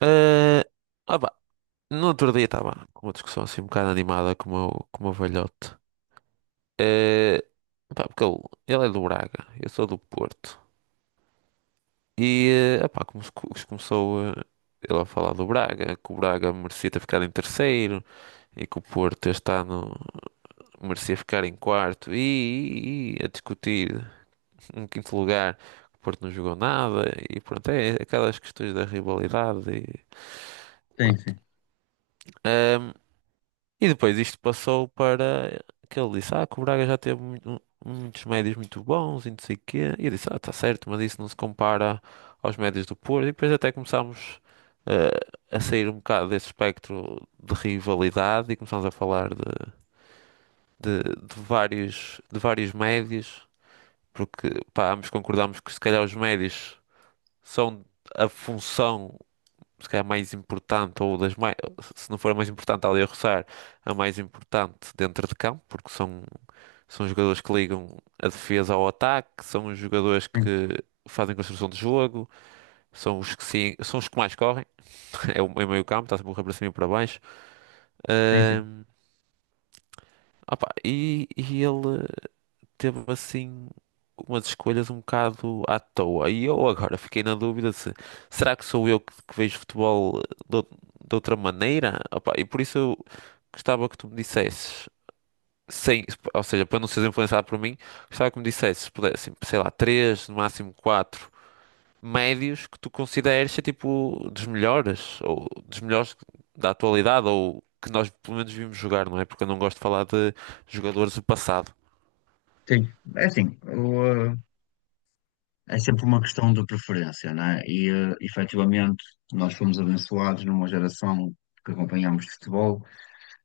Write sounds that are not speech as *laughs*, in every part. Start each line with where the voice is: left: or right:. right: Ah, ah pá, no outro dia estava com uma discussão assim um bocado animada com o meu velhote. Eh, Porque ele é do Braga, eu sou do Porto. E como, se começou ele a falar do Braga, que o Braga merecia ter ficado em terceiro e que o Porto este ano merecia ficar em quarto. E, e a discutir um quinto lugar, o Porto não jogou nada. E pronto, é aquelas questões da rivalidade. E,
left: Tem,
right: pronto.
left: sim.
right: Ah, E depois isto passou para que ele disse, ah, que o Braga já teve muitos médios muito bons e não sei o quê. E eu disse, ah, tá certo, mas isso não se compara aos médios do Porto. E depois até começámos eh, a sair um bocado desse espectro de rivalidade e começámos a falar de vários médios, porque pá, ambos concordámos que se calhar os médios são a função se calhar mais importante, ou das mais, se não for a mais importante, ali a roçar, a mais importante dentro de campo, porque são, são jogadores que ligam a defesa ao ataque, são os jogadores
left: Tem,
right: que fazem construção de jogo, são os que, são os que mais correm, *laughs* é o meio campo, está sempre a correr para cima e para baixo.
left: tem, sim.
right: Ahm, e, e ele. Teve assim umas escolhas um bocado à toa. E eu agora fiquei na dúvida se será que sou eu que vejo futebol de, ou- de outra maneira? Opa, e por isso eu gostava que tu me dissesses, sem, ou seja, para não seres influenciado por mim, gostava que me dissesses, se pudesse, assim, sei lá, três, no máximo quatro médios que tu consideres ser tipo dos melhores, ou dos melhores da atualidade, ou que nós pelo menos vimos jogar, não é? Porque eu não gosto de falar de jogadores do passado.
left: Tem. É assim, é sempre uma questão de preferência, não é? E, efetivamente, nós fomos abençoados numa geração que acompanhámos futebol.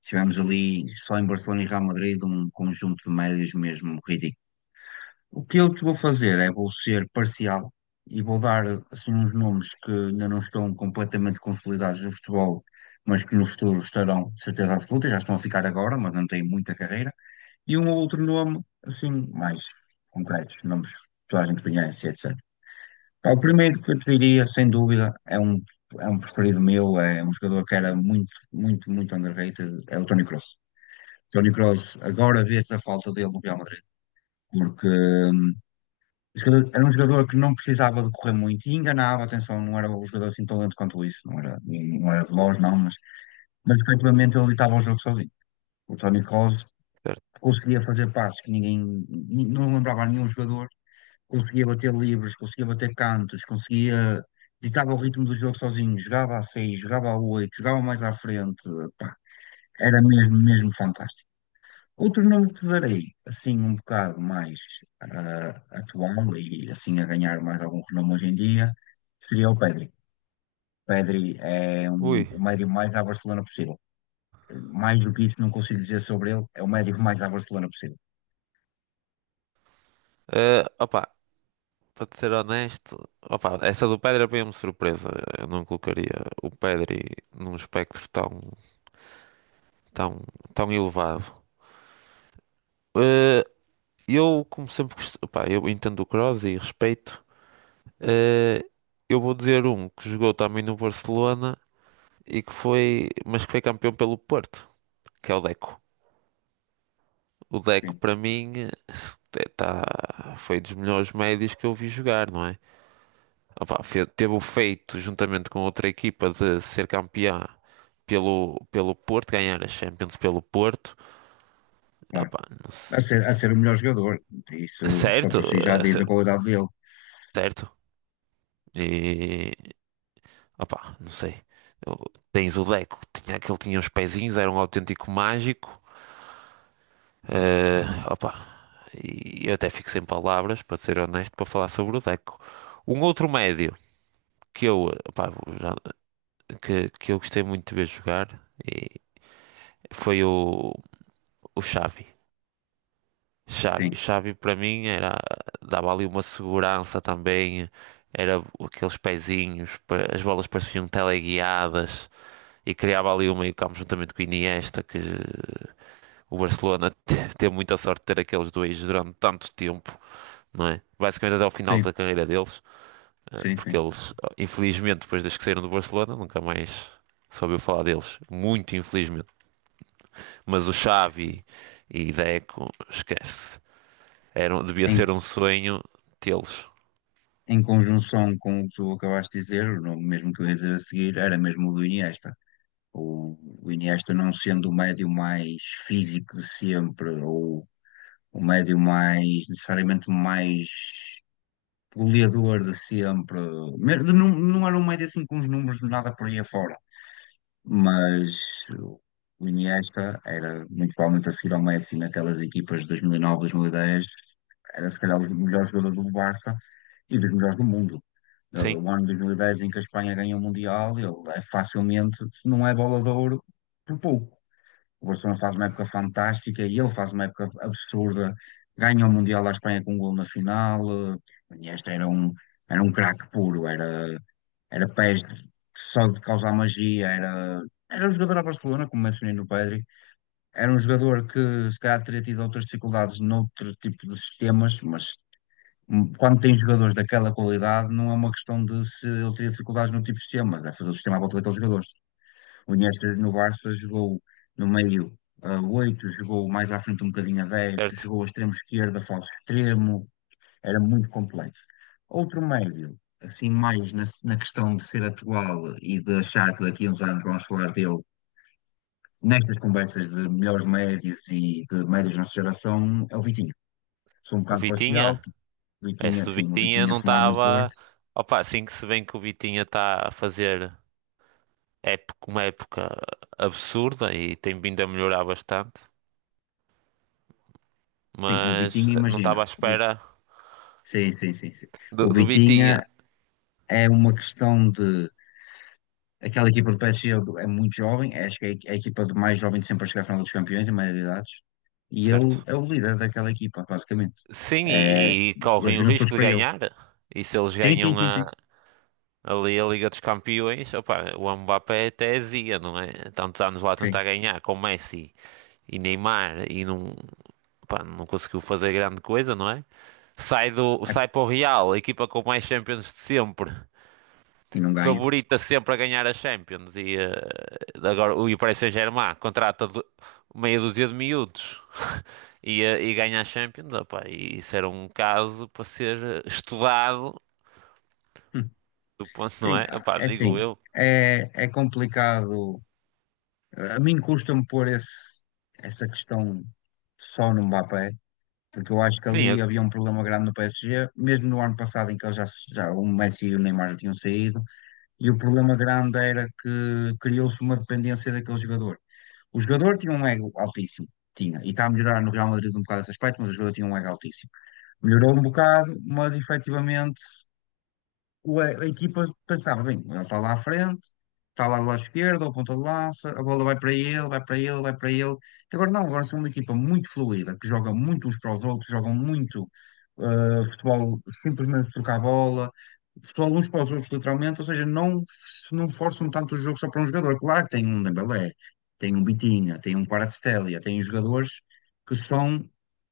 left: Tivemos ali, só em Barcelona e Real Madrid, um conjunto de médios mesmo ridículo. O que eu te vou fazer é, vou ser parcial e vou dar, assim, uns nomes que ainda não estão completamente consolidados no futebol, mas que no futuro estarão, de certeza absoluta, já estão a ficar agora, mas não têm muita carreira. E um ou outro nome, assim, mais concretos, nomes que toda a gente conhece, etc. Pá, o primeiro que eu te diria, sem dúvida, é um preferido meu, é um jogador que era muito, muito, muito underrated, é o Toni Kroos. Toni Kroos, agora vê-se a falta dele no Real Madrid, porque era um jogador que não precisava de correr muito e enganava, atenção, não era um jogador assim tão lento quanto isso, não era veloz, não, mas efetivamente ele estava ao jogo sozinho. O Toni Kroos
right: Certo?
left: conseguia fazer passos que ninguém, não lembrava nenhum jogador, conseguia bater livres, conseguia bater cantos, conseguia ditava o ritmo do jogo sozinho, jogava a seis, jogava a oito, jogava mais à frente, pá, era mesmo, mesmo fantástico. Outro nome que te darei, assim um bocado mais atual e assim a ganhar mais algum renome hoje em dia, seria o Pedri. Pedri
right: Ui.
left: o médio mais à Barcelona possível. Mais do que isso não consigo dizer sobre ele, é o médio mais à Barcelona possível.
right: Eh, opa, Para te ser honesto, opa, essa do Pedri apanhou-me surpresa. Eu não colocaria o Pedri num espectro tão, tão elevado. Eh, eu, como sempre, eu entendo o Kroos e respeito. Eh, eu vou dizer um que jogou também no Barcelona e que foi, mas que foi campeão pelo Porto, que é o Deco. O Deco,
left: Sim,
right: para mim, tá, foi dos melhores médios que eu vi jogar, não é? Opa, teve o feito, juntamente com outra equipa, de ser campeã pelo Porto, ganhar a Champions pelo Porto.
left: claro.
right: Opa, não
left: A
right: se-
left: ser, a ser o melhor jogador, isso só
right: Certo,
left: por si já
right: eh,
left: diz
right: se-
left: a qualidade dele.
right: certo. E, opa, não sei. Eu- Tens o Deco, que ele tinha uns pezinhos, era um autêntico mágico. Eh, opa, e eu até fico sem palavras, para ser honesto, para falar sobre o Deco. Um outro médio que eu, já- que, eu gostei muito de ver jogar e foi o Xavi. Xavi,
left: Sim,
right: Xavi para mim era, dava ali uma segurança também, era aqueles pezinhos, as bolas pareciam teleguiadas e criava ali um meio-campo juntamente com o Iniesta, que o Barcelona *laughs* teve muita sorte de ter aqueles dois durante tanto tempo, não é? Basicamente até ao final
left: sim,
right: da carreira deles,
left: sim,
right: porque
left: sim.
right: eles, oh, infelizmente, depois desde que saíram do Barcelona, nunca mais soube falar deles, muito infelizmente. Mas o Xavi e Deco, esquece. Era, devia
left: Em,
right: ser um sonho tê-los.
left: em conjunção com o que tu acabaste de dizer, o nome mesmo que eu ia dizer a seguir era mesmo o do Iniesta. O Iniesta não sendo o médio mais físico de sempre, ou o médio mais, necessariamente mais goleador de sempre. Não, não era um médio assim com os números de nada por aí afora, mas o Iniesta era muito provavelmente a seguir ao Messi naquelas equipas de 2009, 2010. Era se calhar o melhor jogador do Barça e dos melhores do mundo.
right: Sim,
left: O ano de 2010 em que a Espanha ganha o Mundial, ele é facilmente, se não é bola de ouro, por pouco. O Barcelona faz uma época fantástica e ele faz uma época absurda. Ganha o Mundial da Espanha com um gol na final. O Iniesta era um craque puro, era peste, só de causar magia, era um jogador a Barcelona, como mencionei no Pedri. Era um jogador que se calhar teria tido outras dificuldades noutro tipo de sistemas, mas quando tem jogadores daquela qualidade, não é uma questão de se ele teria dificuldades no tipo de sistema, mas é fazer o sistema à volta daqueles jogadores. O Iniesta no Barça jogou no meio a 8, jogou mais à frente um bocadinho a 10,
right: certo.
left: jogou a extremo esquerda, falso extremo, era muito complexo. Outro médio, assim, mais na, na questão de ser atual e de achar que daqui a uns anos vamos falar dele nestas conversas de melhores médios e de médios da nossa geração, é o Vitinho. Sou um
right: O
left: bocado parcial,
right: Vitinha?
left: porque o
right: É,
left: Vitinho,
right: se o
left: assim, o
right: Vitinha
left: Vitinho é
right: não
left: formado no Porto.
right: estava. Opa, assim que se vê que o Vitinha está a fazer época, uma época absurda e tem vindo a melhorar bastante,
left: Sim, o
right: mas
left: Vitinha,
right: não
left: imagina.
right: estava à espera
left: Sim, sim, sim, sim.
right: do,
left: O
right: do Vitinha,
left: Vitinha é uma questão de. Aquela equipa do PSG é muito jovem, é, acho que é a equipa de mais jovem de sempre a chegar à final dos campeões, em maioria de idades. E ele
right: certo?
left: é o líder daquela equipa, basicamente.
right: Sim,
left: É,
right: e
left: eles
right: correm o
left: viram-se todos
right: risco de
left: para ele.
right: ganhar. E se eles
left: Sim, sim,
right: ganham
left: sim, sim.
right: a, Ali a Liga dos Campeões, opa, o Mbappé até azia, não é? Tantos anos lá a
left: Sim.
right: tentar ganhar com Messi e Neymar e não. Pá, não conseguiu fazer grande coisa, não é? Sai
left: É,
right: sai para o Real, a equipa com mais Champions de sempre,
left: e não ganha.
right: favorita sempre a ganhar a Champions e agora o Paris Saint-Germain meia dúzia de miúdos *laughs* e, e ganha a Champions, opá, e isso era um caso para ser estudado,
left: Hum.
right: do ponto, não
left: Sim,
right: é?
left: ah,
right: Opá,
left: é
right: digo
left: assim.
right: eu.
left: É, é complicado. A mim custa-me pôr essa questão só no Mbappé, porque eu acho que
right: Sim, eu,
left: ali havia um problema grande no PSG, mesmo no ano passado em que eles já o Messi e o Neymar já tinham saído, e o problema grande era que criou-se uma dependência daquele jogador. O jogador tinha um ego altíssimo, tinha, e está a melhorar no Real Madrid um bocado esse aspecto, mas o jogador tinha um ego altíssimo. Melhorou um bocado, mas efetivamente a equipa pensava, bem, ele está lá à frente, está lá do lado esquerdo, ao ponta de lança, a bola vai para ele, vai para ele, vai para ele. Agora não, agora são uma equipa muito fluida, que joga muito uns para os outros, jogam muito futebol, simplesmente trocar a bola, futebol uns para os outros, literalmente, ou seja, não, não forçam tanto o jogo só para um jogador. Claro que tem um Dembélé, tem um Bitinha, tem um Kvaratskhelia, tem jogadores que são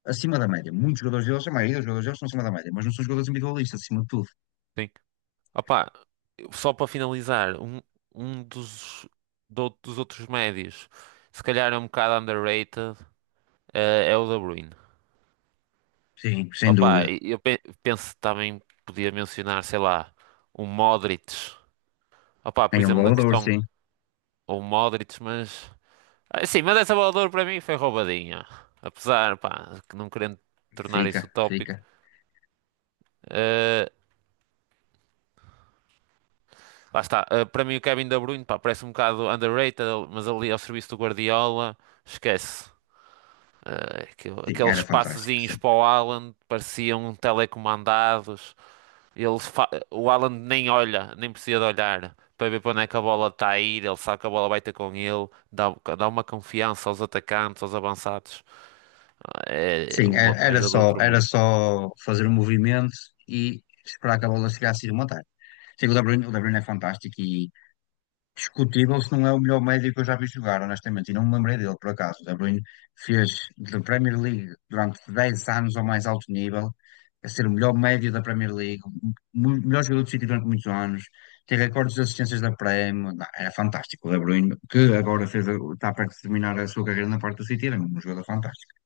left: acima da média. Muitos jogadores deles, a maioria dos jogadores deles são acima da média, mas não são jogadores individualistas, acima de tudo.
right: sim. Opá, só para finalizar, um, um dos, dos outros médios, se calhar é um bocado underrated. É o De Bruyne.
left: Sim, sem
right: Opa,
left: dúvida.
right: penso também podia mencionar, sei lá, o Modric. Opa, por
left: Em um
right: exemplo, na
left: Waldorf,
right: questão,
left: sim.
right: o Modric, mas. Ah, sim, mas essa bola de ouro para mim foi roubadinha. Apesar, pá, que não querendo tornar isso
left: Fica,
right: utópico.
left: fica.
right: eh, Lá está, para mim o Kevin De Bruyne, pá, parece um bocado underrated, mas ali ao serviço do Guardiola, esquece. Aquele-
left: Sim, era
right: aqueles
left: fantástico,
right: passezinhos
left: sim.
right: para o Haaland pareciam telecomandados. O Alan nem olha, nem precisa de olhar para ver para onde é que a bola está a ir. Ele sabe que a bola vai ter com ele, dá, dá uma confiança aos atacantes, aos avançados. É
left: Sim, era,
right: uma coisa do outro
left: era
right: mundo.
left: só fazer o movimento e esperar que a bola chegasse e rematar. Sim, o De Bruyne é fantástico e, discutível se não é o melhor médio que eu já vi jogar, honestamente, e não me lembrei dele, por acaso. O De Bruyne fez da Premier League durante 10 anos ao mais alto nível, a ser o melhor médio da Premier League, o melhor jogador do City durante muitos anos, tem recordes de assistências da Prem, não, era fantástico. O De Bruyne, que agora fez, está perto de terminar a sua carreira na parte do City, era um jogador fantástico.